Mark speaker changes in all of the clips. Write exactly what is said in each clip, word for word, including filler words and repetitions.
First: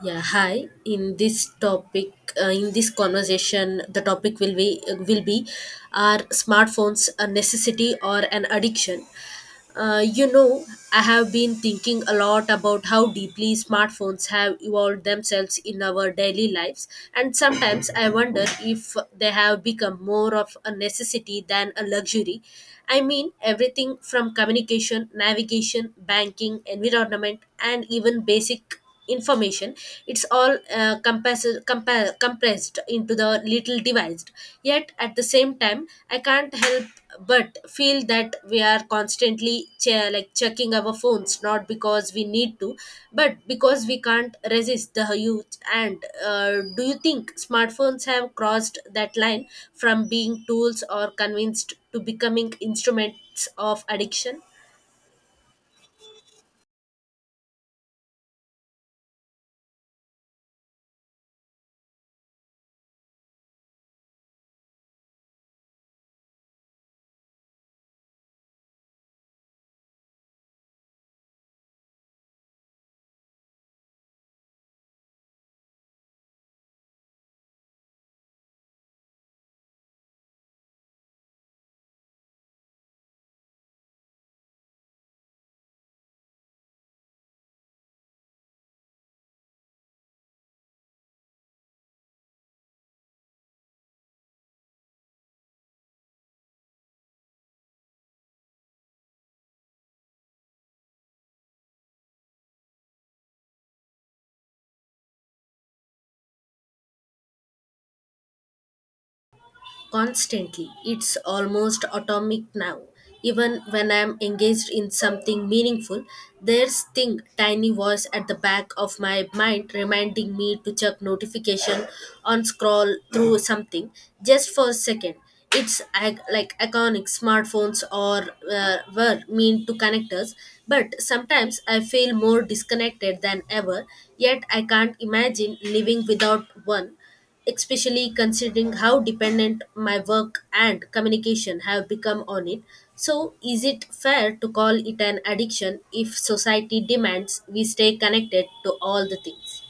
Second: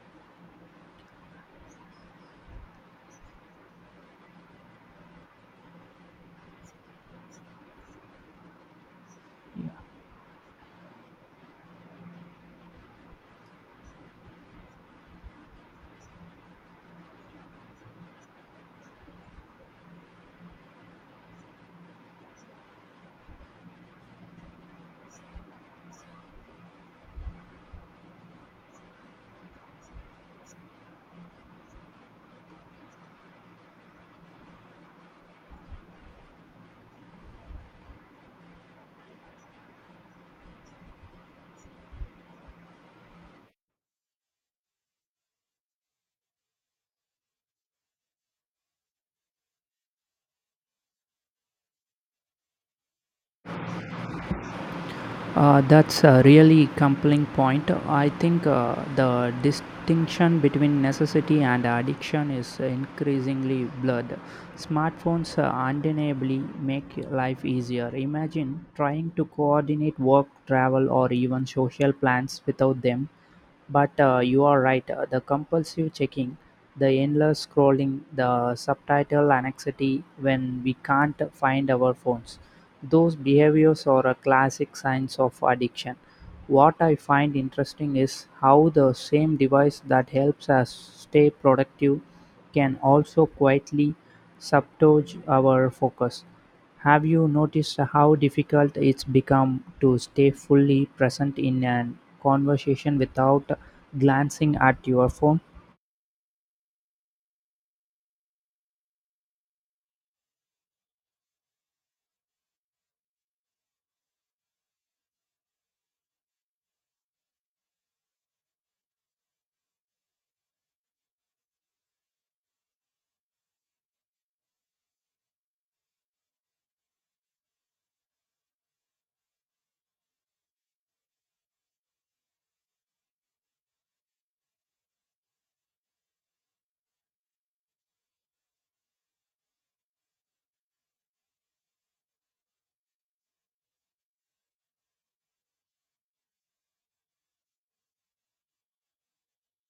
Speaker 1: Yeah, hi. In this topic, uh, in this conversation, the topic will be will be are smartphones a necessity or an addiction? Uh, you know, I have been thinking a lot about how deeply smartphones have evolved themselves in our daily lives, and sometimes I wonder if they have become more of a necessity than a luxury. I mean, everything from communication, navigation, banking, environment, and even basic information, it's all uh, compass- compa- compressed into the little device. Yet at the same time I can't help but feel that we are constantly che- like checking our phones not because we need to but because we can't resist the youth. And uh, do you think smartphones have crossed that line from being tools or convinced to becoming instruments of addiction?
Speaker 2: Uh, that's a really compelling point. I think uh, the distinction between necessity and addiction is increasingly blurred. Smartphones uh, undeniably make life easier. Imagine trying to coordinate work, travel, or even social plans without them. But uh, you are right, uh, the compulsive checking, the endless scrolling, the subtitle anxiety when we can't find our phones those behaviors are a classic signs of addiction. What I find interesting is how the same device that helps us stay productive can also quietly submerge our focus. Have you noticed how difficult it's become to stay fully present in a conversation without glancing at your phone?
Speaker 1: Constantly. It's almost atomic now. Even when I'm engaged in something meaningful, there's thing tiny voice at the back of my mind reminding me to check notification on scroll through something just for a second. It's ag- like iconic smartphones or uh, were meant to connect us, but sometimes I feel more disconnected than ever. Yet I can't imagine living without one, especially considering how dependent my work and communication have become on it. So, is it fair to call it an addiction if society demands we stay connected to all the things?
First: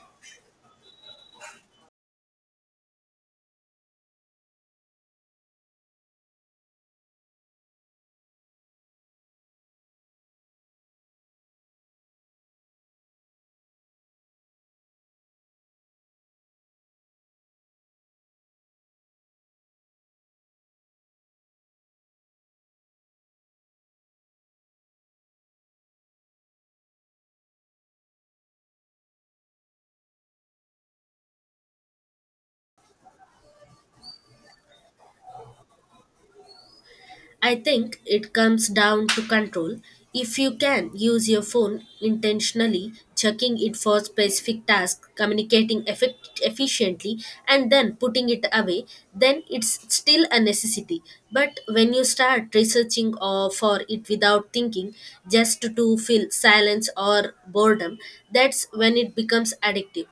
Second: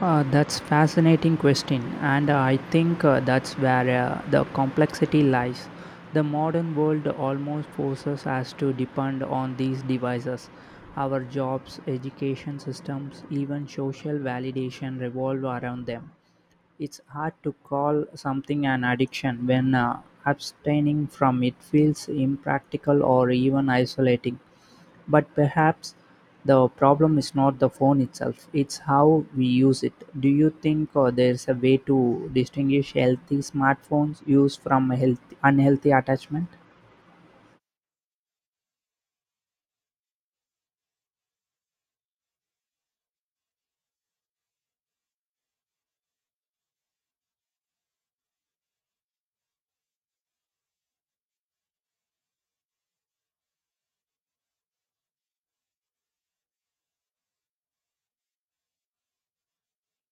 Speaker 2: Uh, that's fascinating question, and I think uh, that's where uh, the complexity lies. The modern world almost forces us to depend on these devices. Our jobs, education systems, even social validation revolve around them. It's hard to call something an addiction when uh, abstaining from it feels impractical or even isolating. But perhaps the problem is not the phone itself, it's how we use it. Do you think uh, there's a way to distinguish healthy smartphones use from a healthy, unhealthy attachment?
Speaker 1: I think it comes down to control. If you can use your phone intentionally, checking it for specific tasks, communicating effect- efficiently, and then putting it away, then it's still a necessity. But when you start researching or for it without thinking, just to feel silence or boredom, that's when it becomes addictive.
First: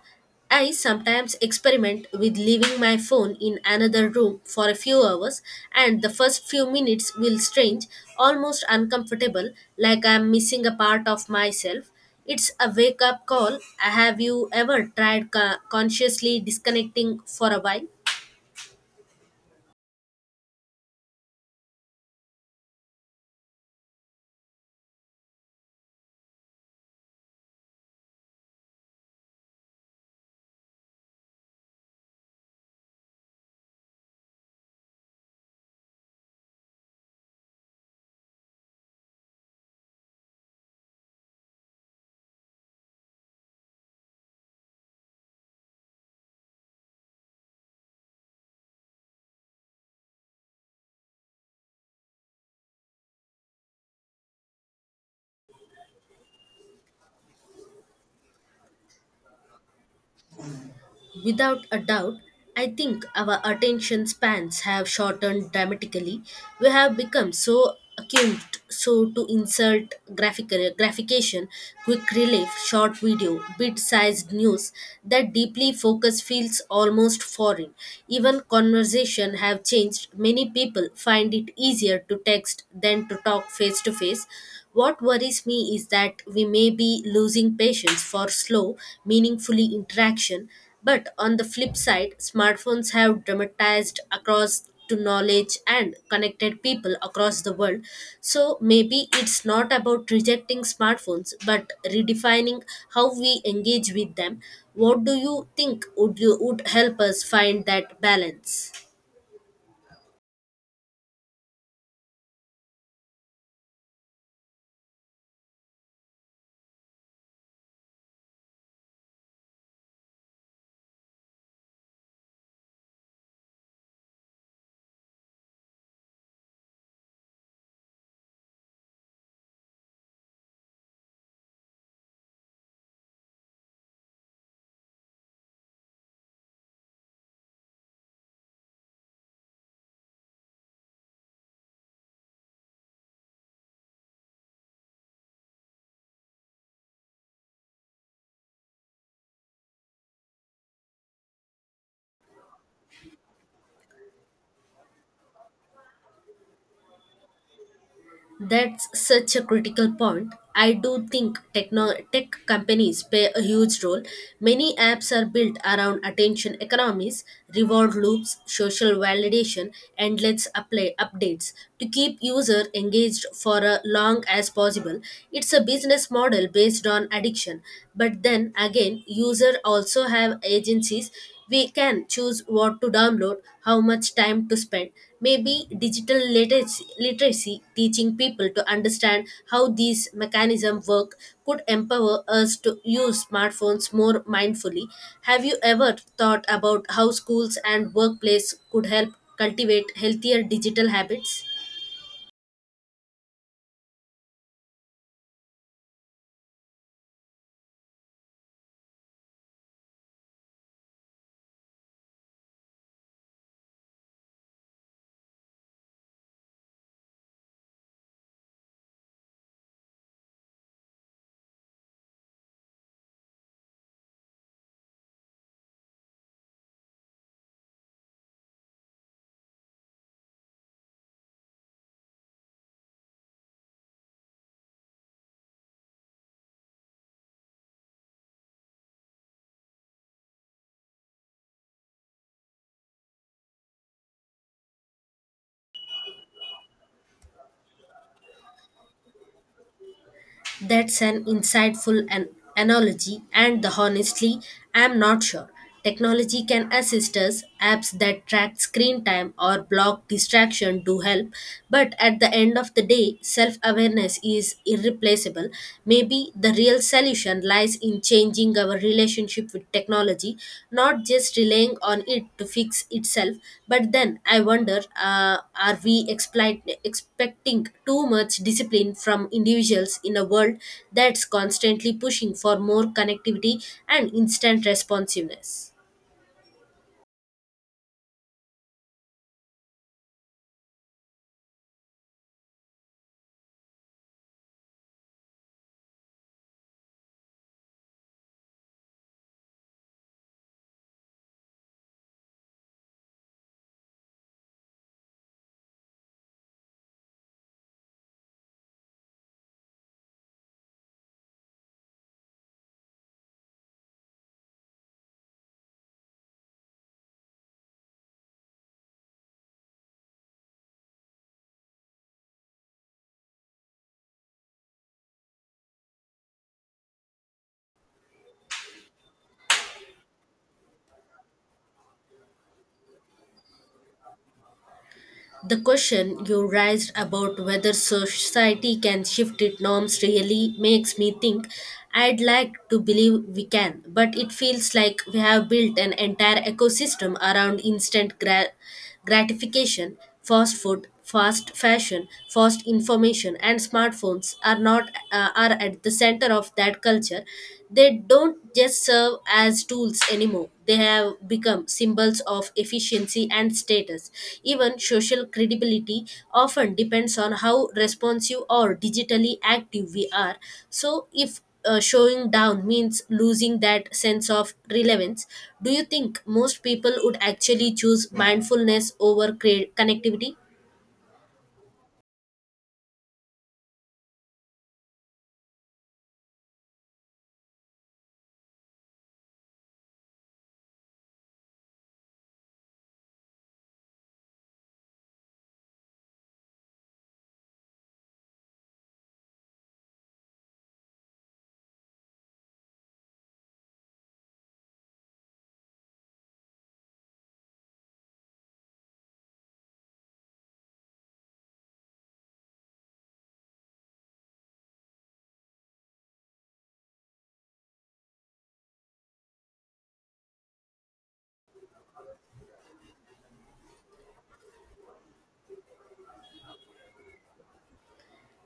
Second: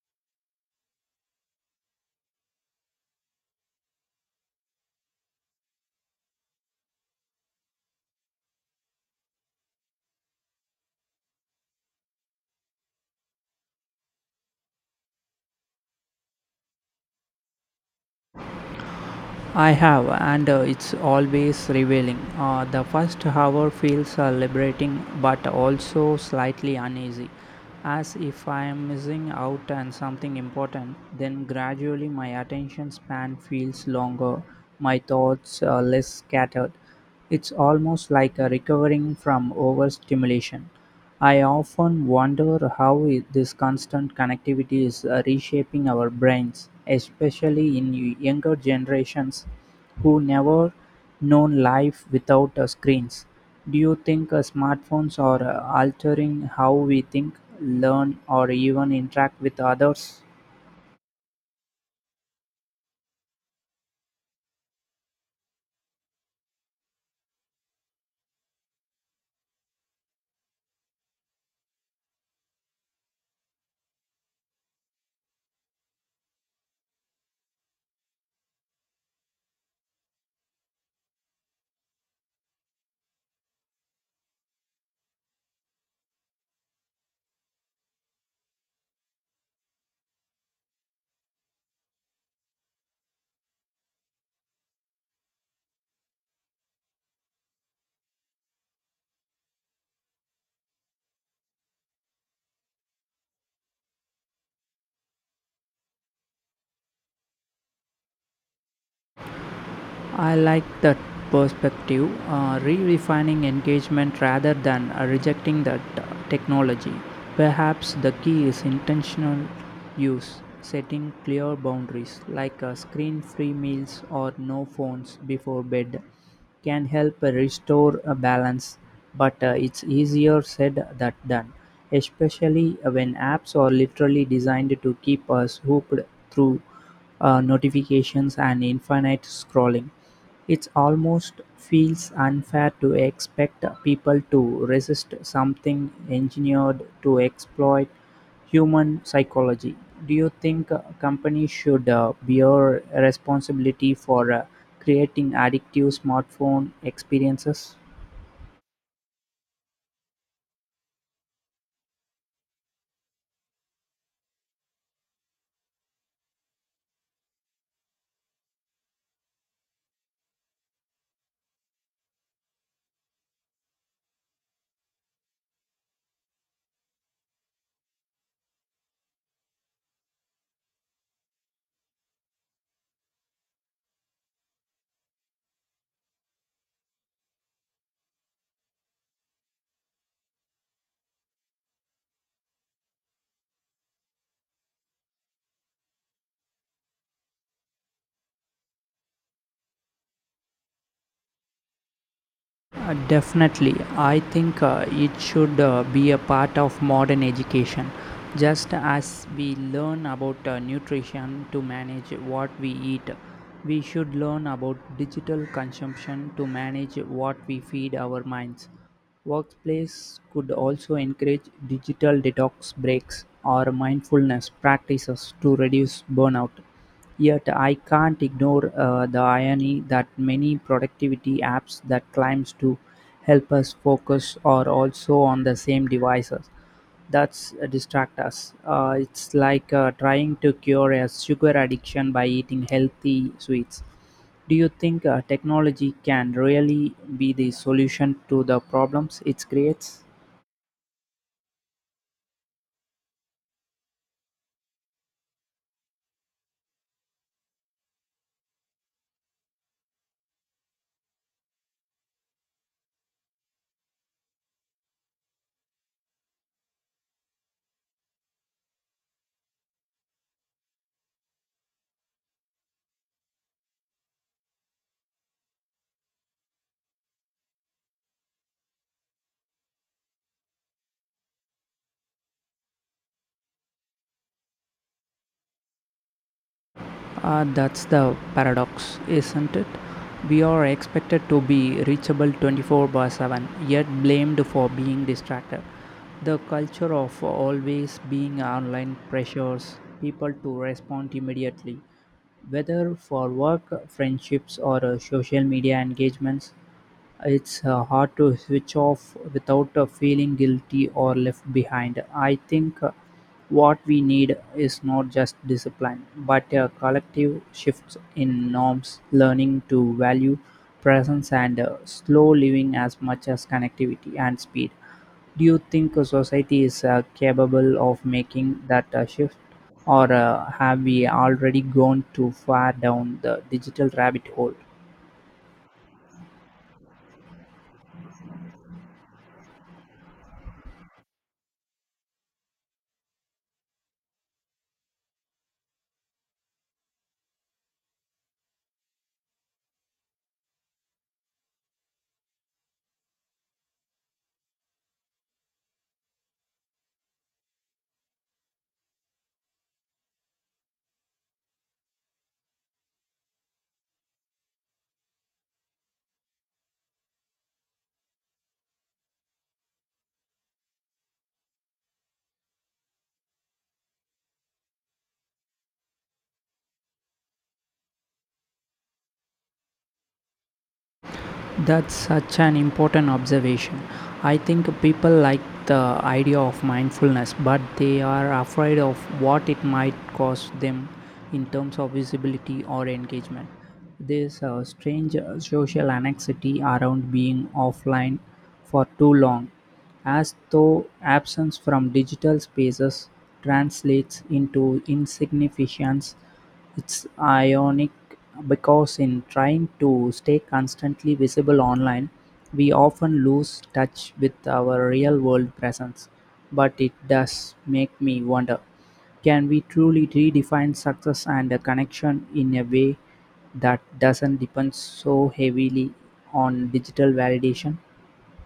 Speaker 1: I sometimes experiment with leaving my phone in another room for a few hours, and the first few minutes will strange, almost uncomfortable, like I'm missing a part of myself. It's a wake up call. Have you ever tried co- consciously disconnecting for a while?
Speaker 2: I have, and uh, it's always revealing. Uh, the first hour feels uh, liberating, but also slightly uneasy, as if I am missing out on something important. Then gradually, my attention span feels longer, my thoughts uh, less scattered. It's almost like a recovering from overstimulation. I often wonder how i- this constant connectivity is uh, reshaping our brains, especially in y- younger generations who never known life without uh, screens. Do you think uh, smartphones are uh, altering how we think, learn, or even interact with others?
Speaker 1: Without a doubt, I think our attention spans have shortened dramatically. We have become so accustomed so to insert graphic graphication, quick relief, short video, bit-sized news that deeply focus feels almost foreign. Even conversation have changed. Many people find it easier to text than to talk face to face. What worries me is that we may be losing patience for slow, meaningfully interaction, but on the flip side, smartphones have dramatized across to knowledge and connected people across the world. So maybe it's not about rejecting smartphones but redefining how we engage with them. What do you think would you would help us find that balance?
Speaker 2: I like that perspective, uh, re refining engagement rather than uh, rejecting that uh, technology. Perhaps the key is intentional use, setting clear boundaries like uh, screen free meals or no phones before bed can help restore a balance, but uh, it's easier said than done, especially when apps are literally designed to keep us hooked through uh, notifications and infinite scrolling. It almost feels unfair to expect people to resist something engineered to exploit human psychology. Do you think uh, companies should uh, bear responsibility for uh, creating addictive smartphone experiences?
Speaker 1: That's such a critical point. I do think techno- tech companies play a huge role. Many apps are built around attention economies, reward loops, social validation, and let's apply updates to keep user engaged for as long as possible. It's a business model based on addiction, but then again, user also have agencies, we can choose what to download, how much time to spend. Maybe digital literacy, literacy teaching people to understand how these mechanisms work could empower us to use smartphones more mindfully. Have you ever thought about how schools and workplace could help cultivate healthier digital habits?
Speaker 2: Uh, definitely, I think uh, it should uh, be a part of modern education. Just as we learn about uh, nutrition to manage what we eat, we should learn about digital consumption to manage what we feed our minds. Workplace could also encourage digital detox breaks or mindfulness practices to reduce burnout. Yet I can't ignore uh, the irony that many productivity apps that claims to help us focus are also on the same devices that's uh, distract us. Uh, it's like uh, trying to cure a sugar addiction by eating healthy sweets. Do you think uh, technology can really be the solution to the problems it creates?
Speaker 1: That's an insightful an- analogy, and honestly, I'm not sure. Technology can assist us, apps that track screen time or block distraction do help, but at the end of the day, self awareness is irreplaceable. Maybe the real solution lies in changing changing our relationship with technology, not just relying on it to fix itself. But then I wonder, uh, are we expli- expecting too much discipline from individuals in a world that's constantly pushing for more connectivity and instant responsiveness?
Speaker 2: Uh, that's the paradox, isn't it? We are expected to be reachable twenty-four by seven, yet blamed for being distracted. The culture of always being online pressures people to respond immediately, whether for work, friendships, or uh, social media engagements. It's uh, hard to switch off without uh, feeling guilty or left behind. I think uh, what we need is not just discipline, but a collective shift in norms, learning to value presence and uh, slow living as much as connectivity and speed. Do you think a society is uh, capable of making that uh, shift, or uh, have we already gone too far down the digital rabbit hole?
Speaker 1: The question you raised about whether society can shift its norms really makes me think. I'd like to believe we can, but it feels like we have built an entire ecosystem around instant gra- gratification, fast food, fast fashion, fast information, and smartphones are not uh, are at the center of that culture. They don't just serve as tools anymore. They have become symbols of efficiency and status. Even social credibility often depends on how responsive or digitally active we are. So if uh, showing down means losing that sense of relevance. Do you think most people would actually choose mindfulness over cre- connectivity?
Speaker 2: That's such an important observation. I think people like the idea of mindfulness, but they are afraid of what it might cost them in terms of visibility or engagement. There's a strange uh, social anxiety around being offline for too long, as though absence from digital spaces translates into insignificance. It's ironic because in trying to stay constantly visible online, we often lose touch with our real world presence. But it does make me wonder, can we truly redefine success and a connection in a way that doesn't depend so heavily on digital validation?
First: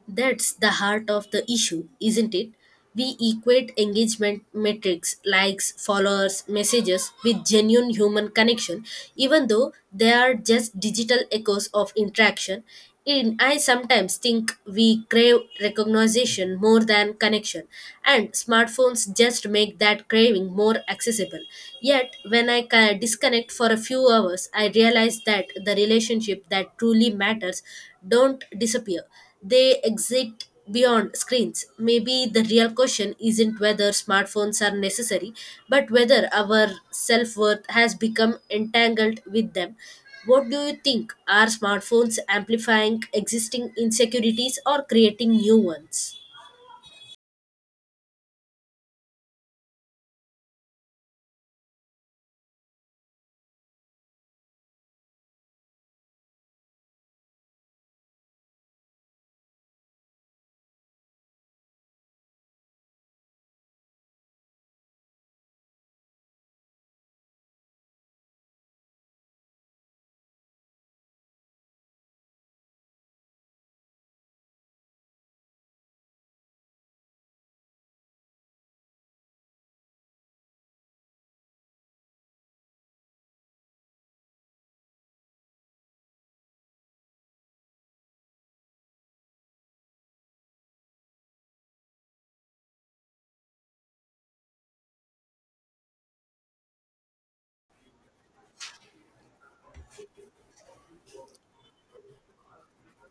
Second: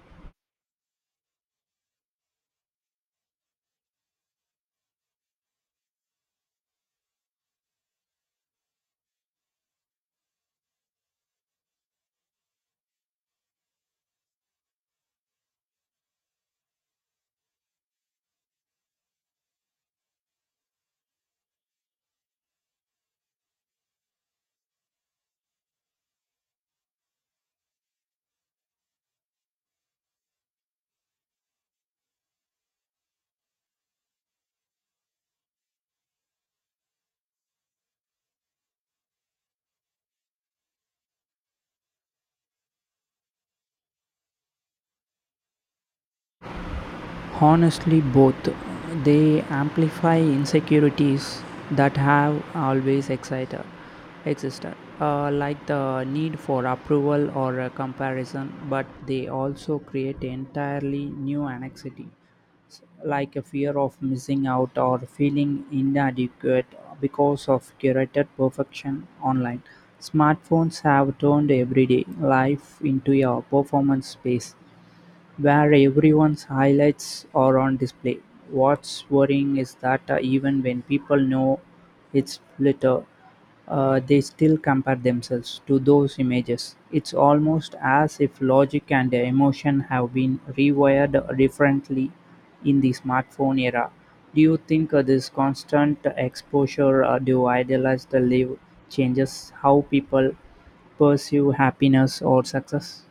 Speaker 1: That's the heart of the issue, isn't it? We equate engagement metrics, likes, followers, messages with genuine human connection, even though they are just digital echoes of interaction. And I sometimes think we crave recognition more than connection, and smartphones just make that craving more accessible. Yet, when I ca- disconnect for a few hours, I realize that the relationship that truly matters don't disappear. They exist beyond screens. Maybe the real question isn't whether smartphones are necessary, but whether our self worth has become entangled with them. What do you think? Are smartphones amplifying existing insecurities or creating new ones?
Speaker 2: Honestly, both. They amplify insecurities that have always excited, existed, uh, like the need for approval or a comparison, but they also create entirely new anxiety, s- like a fear of missing out or feeling inadequate because of curated perfection online. Smartphones have turned everyday life into a performance space where everyone's highlights are on display. What's worrying is that uh, even when people know it's litter, uh, they still compare themselves to those images. It's almost as if logic and emotion have been rewired differently in the smartphone era. Do you think uh, this constant exposure uh, to idealized live changes how people pursue happiness or success?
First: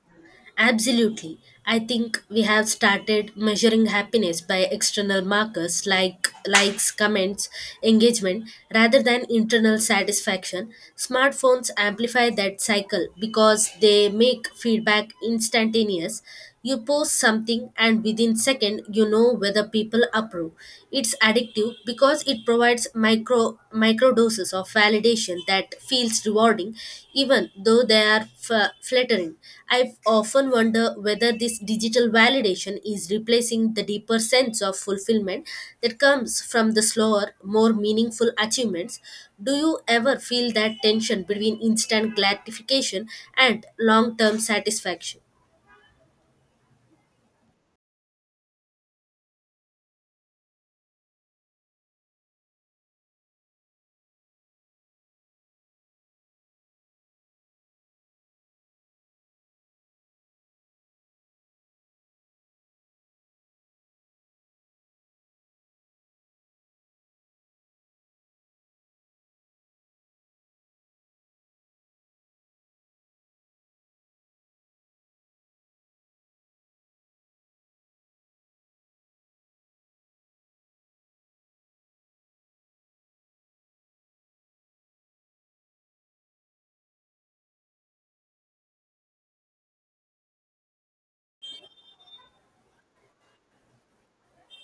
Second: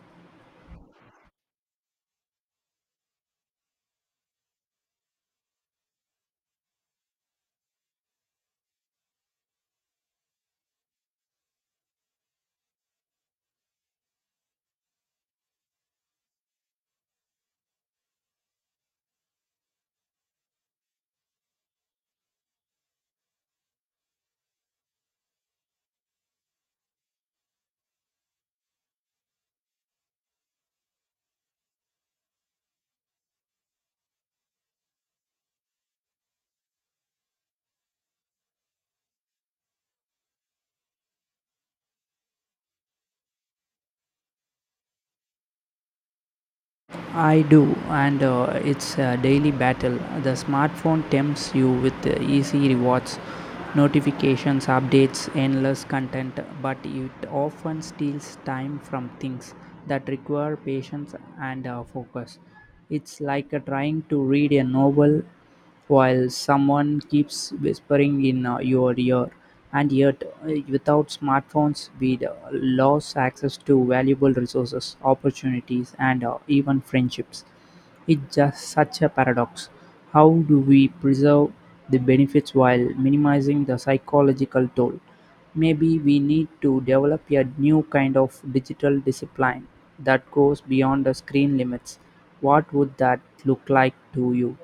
Speaker 1: Absolutely. I think we have started measuring happiness by external markers like likes, comments, engagement rather than internal satisfaction. Smartphones amplify that cycle because they make feedback instantaneous, you post something and within second you know whether people approve. It's addictive because it provides micro micro doses of validation that feels rewarding even though they are f- flattering. I often wonder whether this digital validation is replacing the deeper sense of fulfillment that comes from the slower, more meaningful achievements. Do you ever feel that tension between instant gratification and long term satisfaction?
Speaker 2: I do, and uh, it's a daily battle. The smartphone tempts you with uh, easy rewards, notifications, updates, endless content, but it often steals time from things that require patience and uh, focus. It's like uh, trying to read a novel while someone keeps whispering in uh, your ear. And yet, uh, without smartphones, we'd uh, lose access to valuable resources, opportunities, and uh, even friendships. It's just such a paradox. How do we preserve the benefits while minimizing the psychological toll? Maybe we need to develop a new kind of digital discipline that goes beyond the screen limits. What would that look like to you?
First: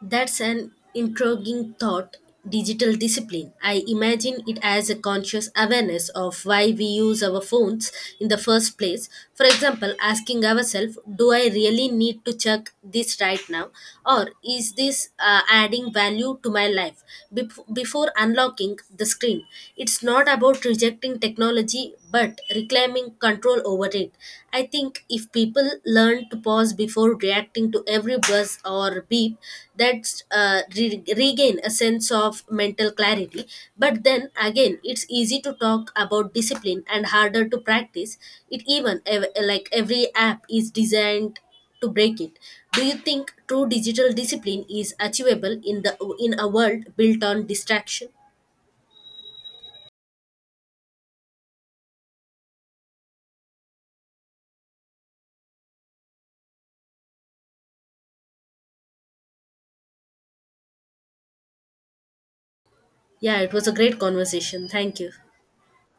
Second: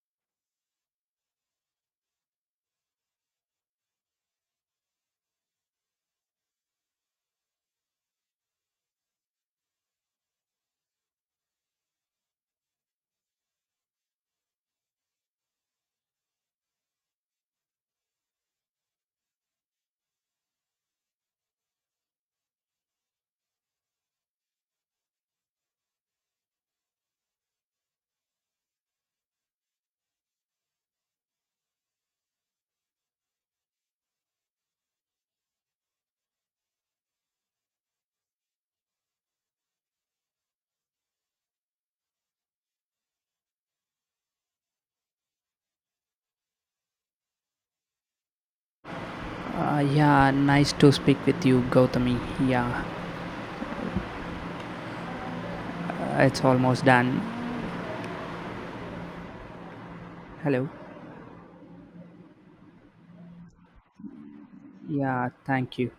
Speaker 1: That's an intriguing thought. Digital discipline. I imagine it as a conscious awareness of why we use our phones in the first place. For example, asking ourselves, do I really need to check this right now? Or is this uh, adding value to my life? Bef- before unlocking the screen, it's not about rejecting technology but reclaiming control over it. I think if people learn to pause before reacting to every buzz or beep, that's uh, re- regain a sense of mental clarity. But then again, it's easy to talk about discipline and harder to practice it. Even ev- like every app is designed to break it. Do you think true digital discipline is achievable in the in a world built on distraction?
Speaker 2: Uh, yeah, nice to speak with you, Gautami. Yeah, uh, it's almost done. Hello.
Speaker 1: Yeah, it was a great conversation. Thank you.
Speaker 2: Yeah, thank you.